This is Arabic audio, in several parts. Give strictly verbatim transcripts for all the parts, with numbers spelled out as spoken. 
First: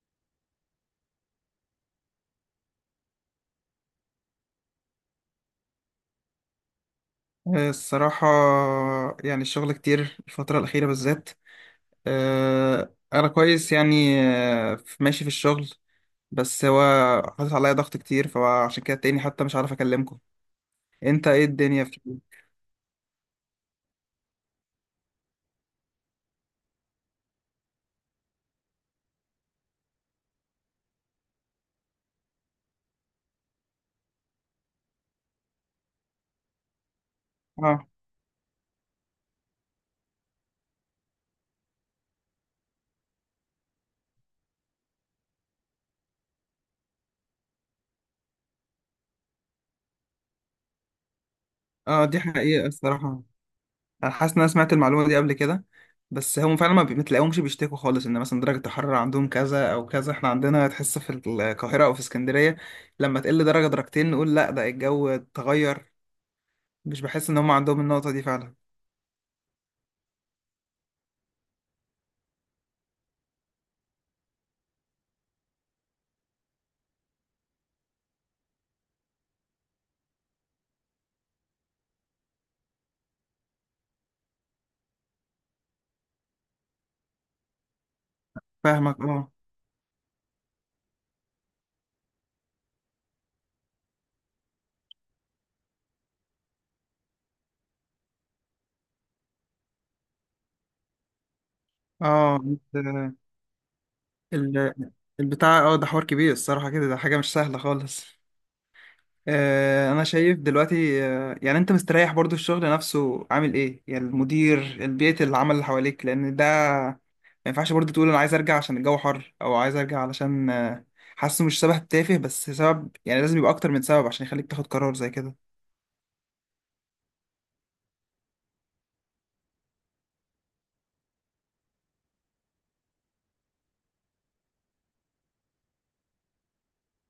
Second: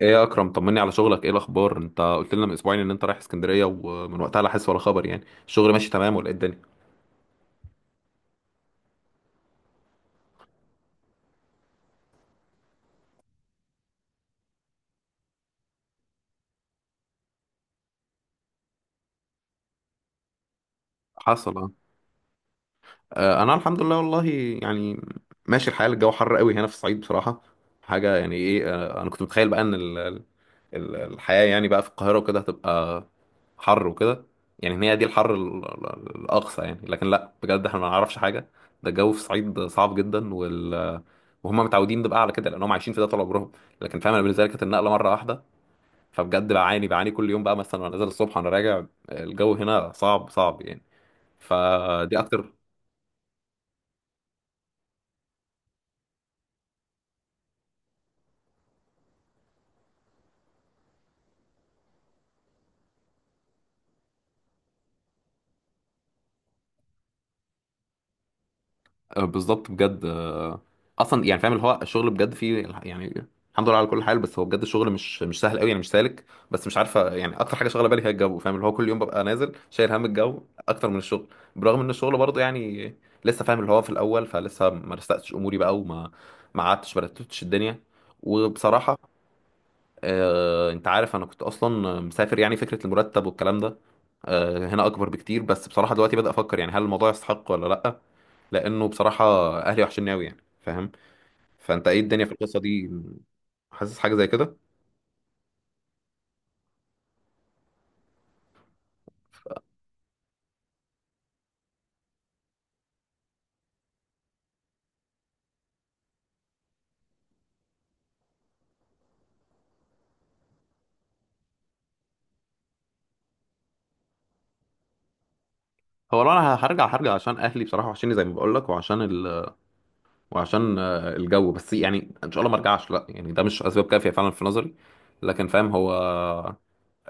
ايه يا اكرم، طمني على شغلك، ايه الاخبار؟ انت قلت لنا من اسبوعين ان انت رايح اسكندريه ومن وقتها لا حس ولا خبر. يعني الشغل ماشي تمام ولا ايه الدنيا؟ آه، الصراحة يعني الشغل كتير الفترة الأخيرة بالذات. آه، أنا كويس يعني آه، في- ماشي في الشغل. بس هو حاطط عليا ضغط كتير، فعشان كده تاني حتى مش عارف أكلمكم. أنت إيه حصل اه. الدنيا في؟ آه، انا الحمد لله والله، يعني ماشي الحال. الجو حر قوي هنا في الصعيد بصراحه حاجه، يعني ايه آه، انا كنت متخيل بقى ان ال- ال- ال- الحياه يعني بقى في القاهره وكده هتبقى حر وكده. يعني ان هي دي الحر ال- ال- الاقصى يعني، لكن لا بجد احنا آه. ما نعرفش حاجه. ده الجو في الصعيد صعب جدا، وال وهم متعودين ده بقى على كده لانهم عايشين في ده طول عمرهم، لكن فاهم انا بالنسبه لي كانت النقله مره واحده. فبجد بعاني بعاني كل يوم بقى مثلا، وانا نازل الصبح وانا راجع الجو هنا صعب صعب يعني، آه، فدي دي اكتر. حقيقة الصراحة. أنا حاسس إن أنا سمعت المعلومة دي قبل كده، بس هم فعلا ما بتلاقيهمش بيشتكوا خالص إن مثلا درجة الحرارة عندهم كذا أو كذا. إحنا عندنا تحس في القاهرة أو في اسكندرية لما تقل درجة درجتين نقول لأ ده الجو اتغير. مش بحس إن هم عندهم النقطة دي فعلا. آه، بالظبط بجد، آه، اصلا يعني فاهم اللي هو الشغل بجد فيه الح- يعني الحمد لله على كل حال. بس هو بجد الشغل مش مش سهل قوي يعني، مش سالك، بس مش عارفه يعني. اكتر حاجه شغاله بالي هي الجو. فاهم اللي هو كل يوم ببقى نازل شايل هم الجو اكتر من الشغل، برغم ان الشغل برضه يعني لسه. فاهم اللي هو في الاول، فلسه ما رستقتش اموري بقى، وما ما قعدتش، ما رتبتش الدنيا وبصراحه. فاهمك، اه. آه، انت عارف انا كنت اصلا مسافر يعني، فكره المرتب والكلام ده آه، هنا اكبر بكتير، بس بصراحه دلوقتي بدأ افكر يعني هل الموضوع يستحق ولا لا، لانه بصراحه اهلي وحشني قوي يعني فاهم. فانت ايه الدنيا في اه القصه دي؟ انت- حاسس حاجه زي كده. ال- البتاع، اه، ده حوار كبير الصراحة كده، ده حاجة مش سهلة خالص. آه، انا شايف دلوقتي، آه، يعني انت مستريح؟ برضو الشغل نفسه عامل ايه يعني؟ المدير، البيئة، العمل اللي حواليك، لان ده ما ينفعش برضو تقول انا عايز ارجع عشان الجو حر، او عايز ارجع علشان آه، حاسه. مش سبب تافه بس سبب، يعني لازم يبقى اكتر من سبب عشان يخليك تاخد قرار زي كده. هو لو انا هرجع هرجع عشان اهلي بصراحه، وحشني زي ما بقول لك، وعشان ال... وعشان آه، الجو، بس يعني ان شاء الله ما ارجعش لا، يعني ده مش اسباب كافيه فعلا في نظري، لكن فاهم هو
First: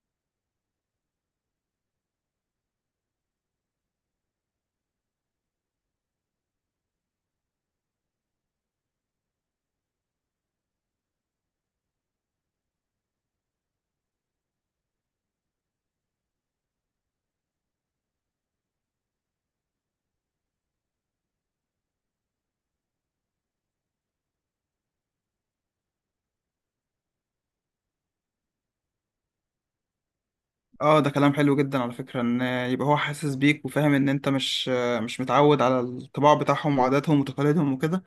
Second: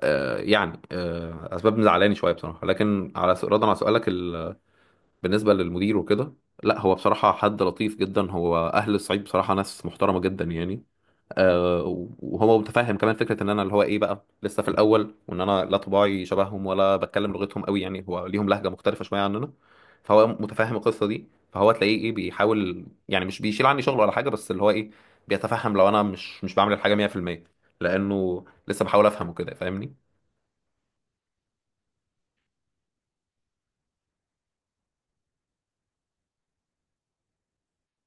آه، يعني آه، اسباب مزعلاني شويه بصراحه. لكن على س- ردا على سؤالك، ال... بالنسبة للمدير وكده، لا هو بصراحة حد لطيف جدا. هو أهل الصعيد بصراحة ناس محترمة جدا يعني. آه. وهو متفهم كمان فكرة إن أنا اللي هو إيه بقى لسه في الأول، وإن أنا لا طباعي شبههم ولا بتكلم لغتهم قوي يعني، هو ليهم لهجة مختلفة شوية عننا. فهو متفهم القصة دي، فهو تلاقيه إيه بيحاول يعني، مش بيشيل عني شغل ولا حاجة، بس اللي هو إيه بيتفهم لو أنا مش مش بعمل الحاجة مية في المية، لأنه لسه بحاول أفهم وكده فاهمني. اه، ده كلام حلو جدا على فكرة، ان يبقى هو حاسس بيك وفاهم ان انت مش آه، مش متعود على الطباع بتاعهم وعاداتهم وتقاليدهم وكده.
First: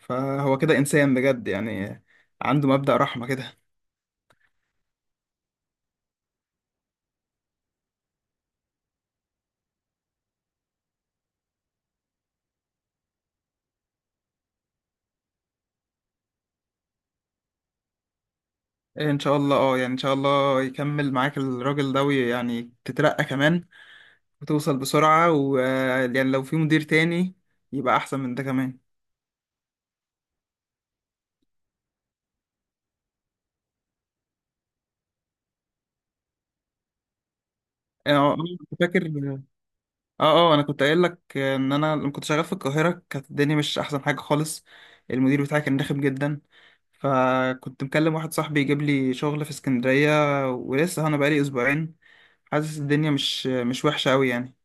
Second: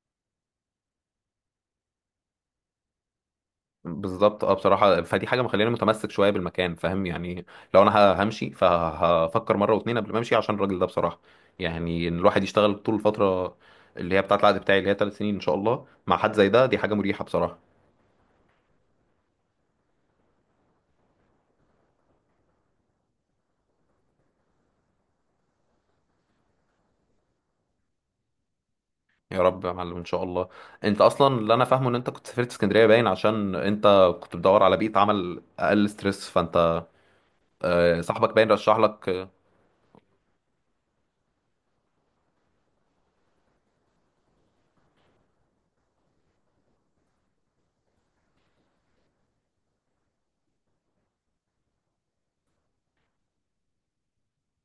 فهو كده إنسان بجد يعني، عنده مبدأ رحمة كده. بالظبط اه، بصراحة فدي حاجة مخليني متمسك شوية بالمكان فاهم يعني. لو انا ه- همشي، فهفكر مرة واتنين قبل ما امشي عشان الراجل ده بصراحة. يعني ان الواحد يشتغل طول الفترة اللي هي بتاعة العقد بتاعي اللي هي ثلاث سنين ان شاء الله مع حد زي ده، دي حاجة مريحة بصراحة. إيه إن شاء الله، أه، يعني إن شاء الله يكمل معاك الراجل ده، ويعني تترقى كمان وتوصل بسرعة، ويعني لو في مدير تاني يبقى أحسن من ده كمان. يا رب يا معلم ان شاء الله. انت اصلا اللي انا فاهمه ان انت كنت سافرت اسكندرية باين عشان انت كنت بتدور على بيئة عمل اقل ستريس، فانت آه، صاحبك أنا أنا باين رشح كنت فاكر، لك. أه أه، أنا كنت قايل لك إن أنا لما كنت شغال في القاهرة كانت الدنيا مش أحسن حاجة خالص. المدير بتاعي كان رخم جدا، فكنت مكلم واحد صاحبي يجيب لي شغل في اسكندرية، ولسه أنا بقالي أسبوعين حاسس الدنيا مش مش وحشة أوي يعني.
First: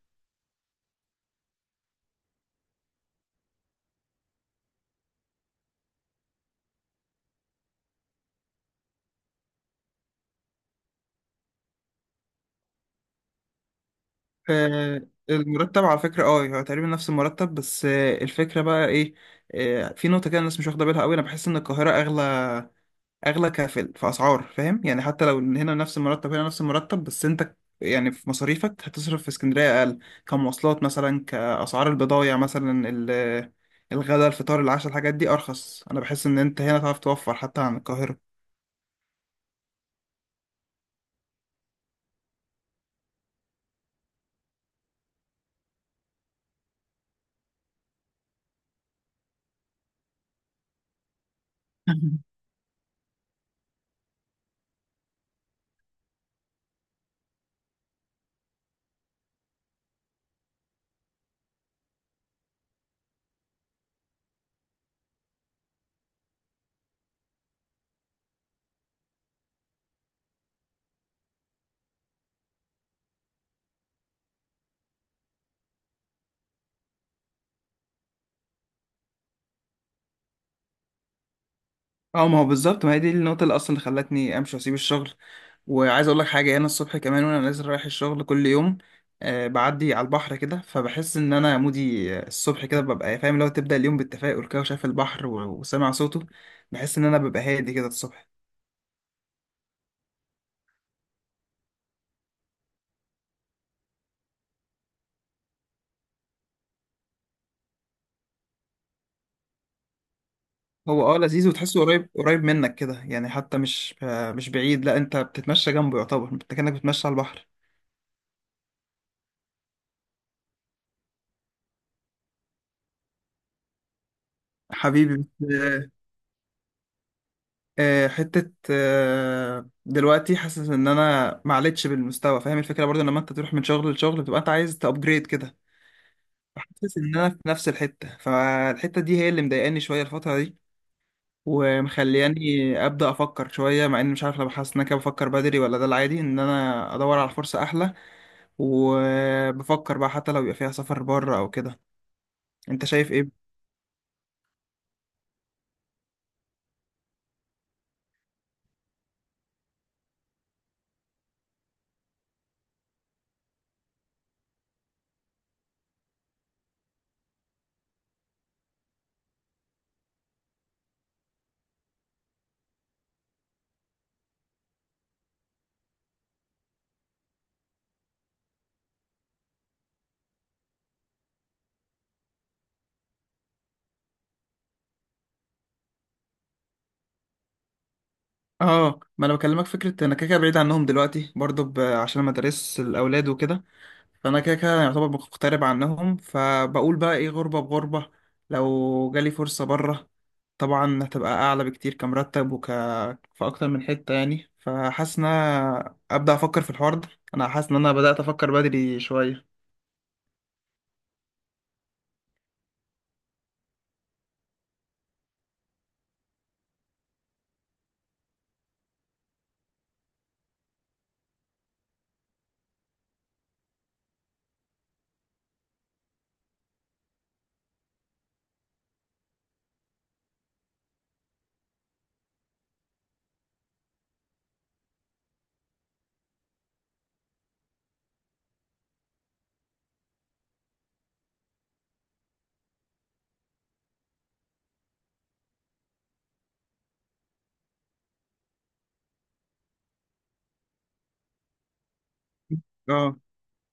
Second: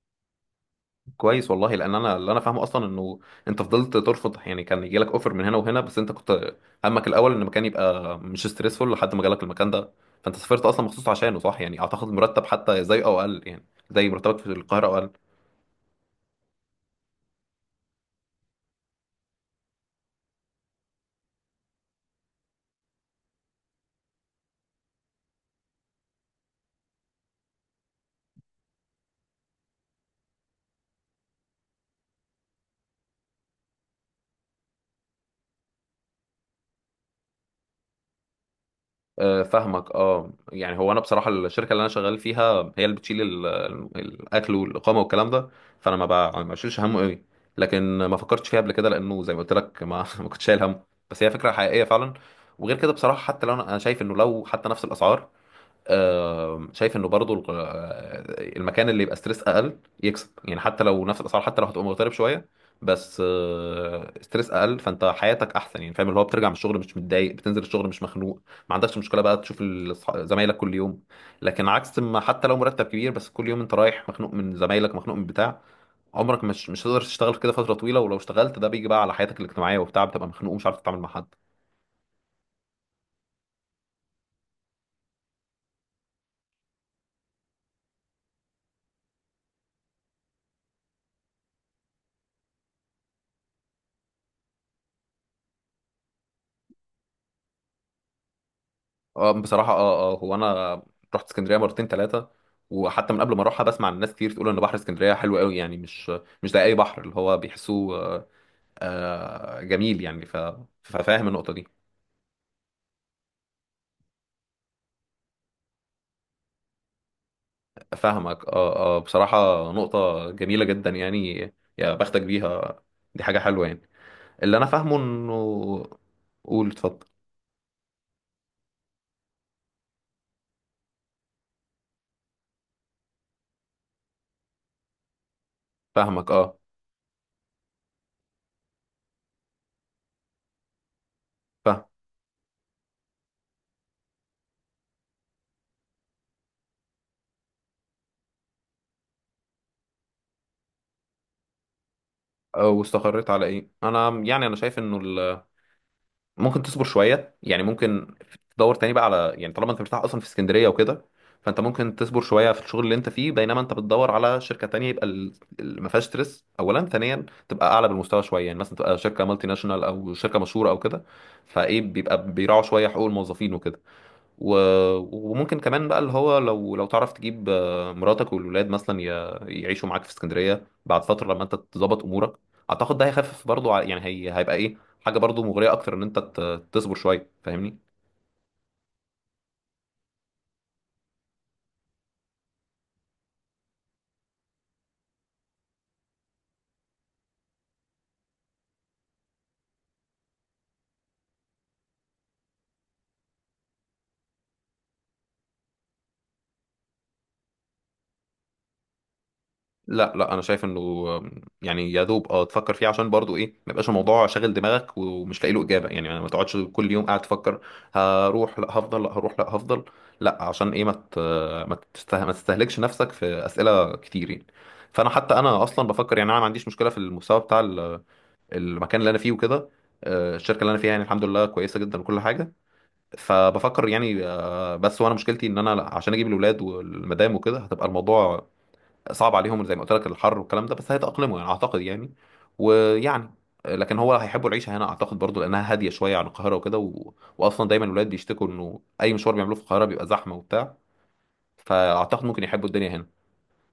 كويس والله، لان انا اللي انا فاهمه اصلا انه انت فضلت ترفض يعني، كان يجي لك اوفر من هنا وهنا، بس انت كنت همك الاول ان المكان يبقى مش ستريسفول لحد ما جالك المكان ده، فانت سافرت اصلا مخصوص عشانه صح يعني. اعتقد مرتب حتى زي او اقل يعني، زي مرتبك في القاهره او آه، اقل. المرتب على فكرة، اه، هو تقريبا نفس المرتب، بس آه، الفكرة بقى ايه؟ آه، في نقطة كده الناس مش واخدة بالها قوي. انا بحس ان القاهرة اغلى، اغلى كفل في اسعار، فاهم يعني؟ حتى لو إن هنا نفس المرتب، هنا نفس المرتب بس انت يعني في مصاريفك هتصرف في اسكندرية اقل. كمواصلات مثلا، كاسعار البضايع مثلا، ال- الغداء الفطار العشاء، الحاجات دي ارخص. انا بحس ان انت هنا تعرف توفر حتى عن القاهرة. آه، فاهمك اه، يعني هو انا بصراحه الشركه اللي انا شغال فيها هي اللي بتشيل ال- ال- الاكل والاقامه والكلام ده، فانا ما بع- ما بشيلش همه قوي، لكن ما فكرتش فيها قبل كده، لانه زي ما قلت لك ما ما كنتش شايل همه. بس هي فكره حقيقيه فعلا. وغير كده بصراحه، حتى لو انا أنا شايف انه لو حتى نفس الاسعار، آه، شايف انه برضو الق- آه، المكان اللي يبقى ستريس اقل يكسب يعني، حتى لو نفس الاسعار، حتى لو هتبقى مغترب شويه، بس آه، ستريس اقل، فانت حياتك احسن يعني. فاهم اللي هو بترجع من الشغل مش متضايق، بتنزل الشغل مش مخنوق، ما عندكش مشكله بقى تشوف ال- أصح- زمايلك كل يوم. لكن عكس ما، حتى لو مرتب كبير، بس كل يوم انت رايح مخنوق من زمايلك، مخنوق من بتاع، عمرك مش مش هتقدر تشتغل كده فتره طويله. ولو اشتغلت ده بيجي بقى على حياتك الاجتماعيه وبتاع، بتبقى مخنوق ومش عارف تتعامل مع حد. اه، ما هو بالظبط، ما هي دي النقطة اللي أصلا اللي خلتني أمشي وأسيب الشغل. وعايز أقول لك حاجة، أنا الصبح كمان وأنا نازل رايح الشغل كل يوم، آه، بعدي على البحر كده، فبحس إن أنا مودي. آه، الصبح كده ببقى فاهم، لو تبدأ اليوم بالتفاؤل كده وشايف البحر و- وسامع صوته، بحس إن أنا ببقى هادي كده الصبح. اه بصراحة اه اه، هو انا رحت اسكندرية مرتين ثلاثة، وحتى من قبل ما اروحها بسمع عن ناس كتير تقول ان بحر اسكندرية حلو قوي يعني، مش مش زي اي بحر. اللي هو بيحسوه آه، آه، جميل يعني. ف- هو اه ففاهم لذيذ، النقطة دي. وتحسه قريب قريب منك كده يعني، حتى مش آه، مش بعيد. لا، أنت بتتمشى جنبه، يعتبر أنت كأنك بتتمشى على البحر. فاهمك اه اه بصراحة، نقطة جميلة جدا يعني، يا بختك بيها، دي حاجة حلوة يعني. اللي انا فاهمه حبيبي. انه، قول اتفضل. آه، حتة آه، دلوقتي حاسس ان انا ما عليتش بالمستوى، فاهم الفكرة؟ برضو لما انت تروح من شغل لشغل بتبقى انت عايز تابجريد كده، فاهمك اه، فحاسس ان انا في نفس الحتة، فالحتة دي هي اللي مضايقاني شوية الفترة دي، فاهم. ومخلياني ابدا افكر شوية. مع اني مش عارف، لو حاسس ان انا كده بفكر بدري، ولا ده العادي ان انا ادور على فرصة احلى. وبفكر بقى حتى لو يبقى فيها سفر بره او كده. آه، انت شايف واستقريت ايه؟ على ايه انا يعني؟ انا شايف انه ممكن تصبر شويه يعني، ممكن تدور تاني بقى على يعني، طالما انت مرتاح اصلا في اسكندريه وكده، فانت ممكن تصبر شويه في الشغل اللي انت فيه بينما انت بتدور على شركه تانية، يبقى ال- ال- ما فيهاش ستريس اولا، ثانيا تبقى اعلى بالمستوى شويه يعني، مثلا تبقى شركه مالتي ناشونال او شركه مشهوره او كده، فايه بيبقى بيراعوا شويه حقوق الموظفين وكده. و... وممكن كمان بقى اللي هو لو لو تعرف تجيب آه، مراتك والولاد مثلا ي... يعيشوا معاك في اسكندريه بعد فتره لما انت تظبط امورك. اعتقد ده هيخفف برضو ع- يعني هي... هيبقى ايه حاجه برضو مغريه اكتر ان انت ت... تصبر شويه فاهمني. اه، ما انا بكلمك فكرة، انا كده كده بعيد عنهم دلوقتي برضو، ب- عشان مدارس الاولاد وكده، فانا كده كده يعتبر مغترب عنهم، فبقول بقى ايه، غربة بغربة. لو جالي فرصة بره، طبعا هتبقى اعلى بكتير كمرتب وك في اكتر من حتة يعني. فحاسس ان أنا ابدا افكر في الحوار ده، انا حاسس ان انا بدات افكر بدري شوية. لا لا انا شايف انه يعني يا دوب اه تفكر فيه عشان برضو ايه ما يبقاش الموضوع شاغل دماغك ومش لاقي له اجابه يعني، ما تقعدش كل يوم قاعد تفكر هروح لا هفضل لا هروح لا هفضل، لا عشان ايه ما ت- ما تسته- ما تستهلكش نفسك في اسئله كتير يعني. فانا حتى انا اصلا بفكر يعني، انا ما عنديش مشكله في المستوى بتاع ال- المكان اللي انا فيه وكده. آه، الشركه اللي انا فيها يعني الحمد لله كويسه جدا وكل حاجه. فبفكر يعني آه، بس وانا مشكلتي ان انا لا، عشان اجيب الاولاد والمدام وكده، هتبقى الموضوع صعب عليهم زي ما قلت لك، الحر والكلام ده، بس هيتأقلموا يعني اعتقد يعني ويعني. لكن هو هيحبوا العيشه هنا اعتقد برضو، لانها هاديه شويه عن القاهره وكده، و... واصلا دايما الولاد بيشتكوا انه اي مشوار بيعملوه في القاهره بيبقى زحمه وبتاع، فاعتقد ممكن يحبوا الدنيا هنا. اه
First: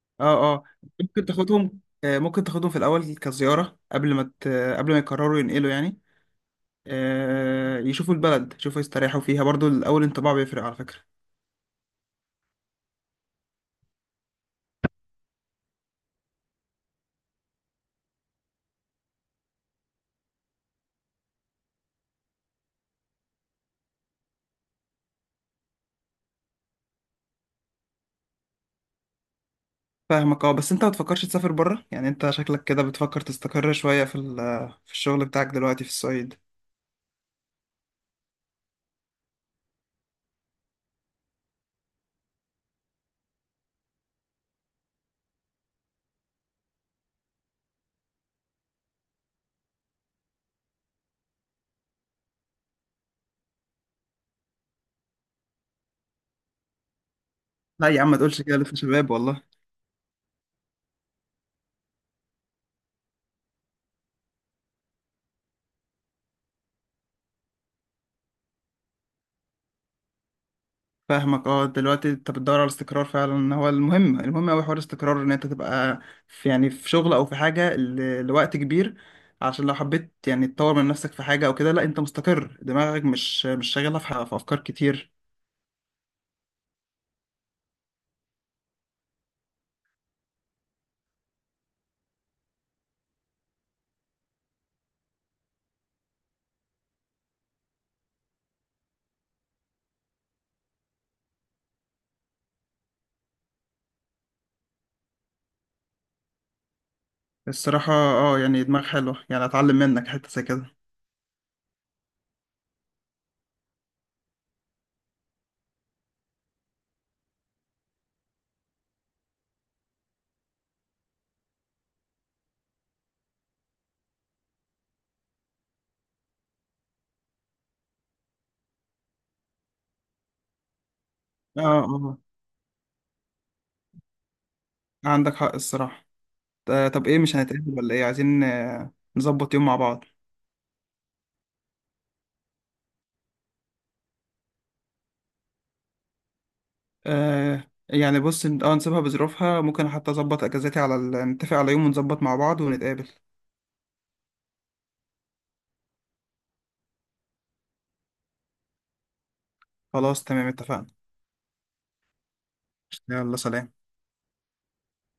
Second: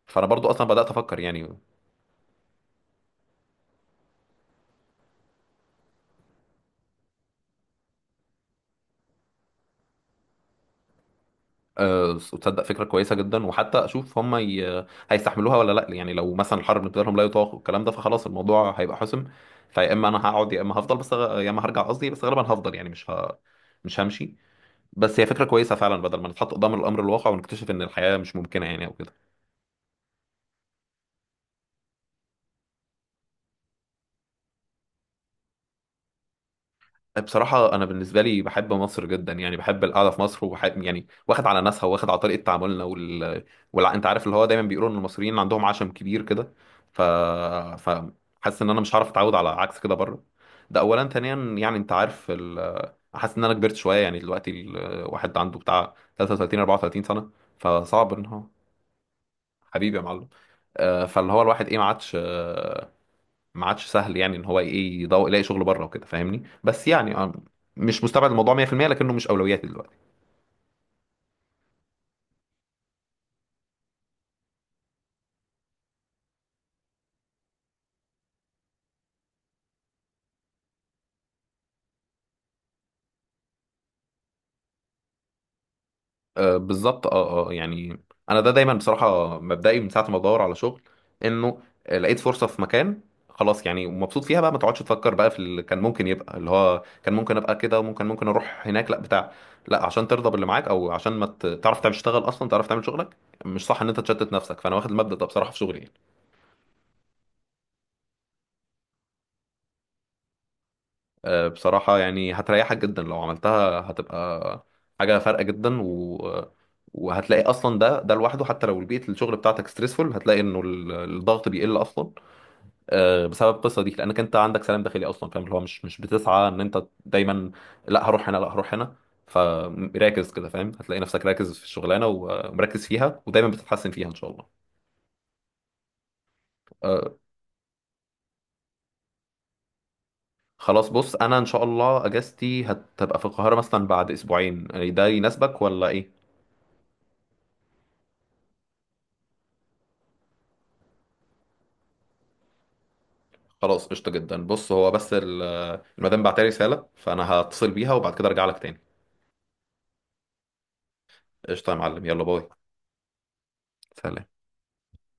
فانا برضو اه اه. اصلا بدات افكر ممكن يعني. تاخدهم، آه، ممكن تاخدهم في الاول كزيارة، قبل ما ت... قبل ما يقرروا ينقلوا يعني. آه، يشوفوا البلد، يشوفوا يستريحوا فيها برضو. الاول انطباع بيفرق على فكرة. أه، تصدق فكره كويسه جدا، وحتى اشوف هم ي... هيستحملوها ولا لا يعني. لو مثلا الحر بالنسبه لهم لا يطاق والكلام ده، فخلاص الموضوع هيبقى حسم. فيا اما انا هقعد يا اما هفضل بس غ- يا اما هرجع قصدي، بس غالبا هفضل يعني، مش ه... مش همشي. بس هي فكرة كويسة فعلا، بدل ما نتحط قدام الأمر الواقع ونكتشف إن الحياة مش ممكنة يعني، أو كده. فاهمك، اه، بس انت ما تفكرش تسافر بره يعني؟ انت شكلك كده بتفكر تستقر شوية في ال- في الشغل بتاعك دلوقتي في الصعيد. بصراحة أنا بالنسبة لي بحب مصر جدا يعني، بحب القعدة في مصر وبحب يعني، واخد على ناسها، واخد على طريقة تعاملنا وال... وال... أنت عارف اللي هو دايما بيقولوا إن المصريين عندهم عشم كبير كده، ف ف حاسس إن أنا مش هعرف أتعود على عكس كده بره. ده أولا، ثانيا يعني أنت عارف ال... حاسس إن أنا كبرت شوية يعني، دلوقتي الواحد عنده بتاع تلاتة وتلاتين اربعة وتلاتين سنة، لا يا عم فصعب ما إن هو. تقولش كده، لسه شباب والله. حبيبي يا معلم. آه، فاللي هو الواحد إيه، ما عادش ما عادش سهل يعني، ان هو ايه يدور يلاقي شغل بره وكده فاهمني. بس يعني آه، مش مستبعد الموضوع مية في المية، لكنه مش اولوياتي دلوقتي. فاهمك اه. دلوقتي انت بتدور على الاستقرار فعلا، هو المهم، المهم اوي حوار الاستقرار، ان انت تبقى في، يعني في شغل او في حاجة ل- لوقت كبير. عشان لو حبيت يعني تطور من نفسك في حاجة او كده، لا انت مستقر، دماغك مش مش شاغلها في ح- في افكار كتير. آه بالظبط اه اه يعني، انا ده دايما بصراحه مبدئي من ساعه ما بدور على شغل انه آه، لقيت فرصه في مكان خلاص يعني، ومبسوط فيها بقى ما تقعدش تفكر بقى في اللي كان ممكن يبقى، اللي هو كان ممكن ابقى كده، وممكن ممكن اروح هناك لا بتاع. لا عشان ترضى باللي معاك او عشان ما ت- تعرف تعمل تشتغل اصلا، تعرف تعمل شغلك، مش صح ان انت تشتت نفسك. فانا واخد المبدأ ده بصراحه في شغلي يعني. الصراحة، اه، يعني دماغ حلوة، يعني اتعلم منك حتة زي كده. آه، بصراحة يعني هتريحك جدا لو عملتها، هتبقى حاجة فارقة جدا و... وهتلاقي أصلا ده ده لوحده، حتى لو بيئة الشغل بتاعتك ستريسفول هتلاقي إنه ال- الضغط بيقل أصلا آه، بسبب القصة دي، لأنك أنت عندك سلام داخلي أصلا. فاهم اللي هو مش مش بتسعى إن أنت دايما لا هروح هنا لا هروح هنا، فراكز كده. فاهم هتلاقي نفسك راكز اه في الشغلانة اه، ومركز فيها، ودايما بتتحسن فيها إن شاء الله. عندك حق الصراحة. آه، طب آه، ايه، مش هنتقابل ولا ايه؟ عايزين، آه، نظبط يوم مع بعض. خلاص بص، أنا إن شاء الله أجازتي هتبقى في القاهرة مثلا بعد أسبوعين يعني، ده يناسبك ولا إيه؟ آه، يعني بص، إن- اه نسيبها بظروفها. ممكن حتى اظبط اجازتي على ال... نتفق على يوم ونظبط مع بعض ونتقابل. خلاص قشطة جدا، بص هو بس ال- المدام بعتلي رسالة، فأنا هتصل بيها وبعد كده أرجع لك تاني. خلاص تمام، اتفقنا. قشطة يا معلم، يلا باي. يلا سلام. سلام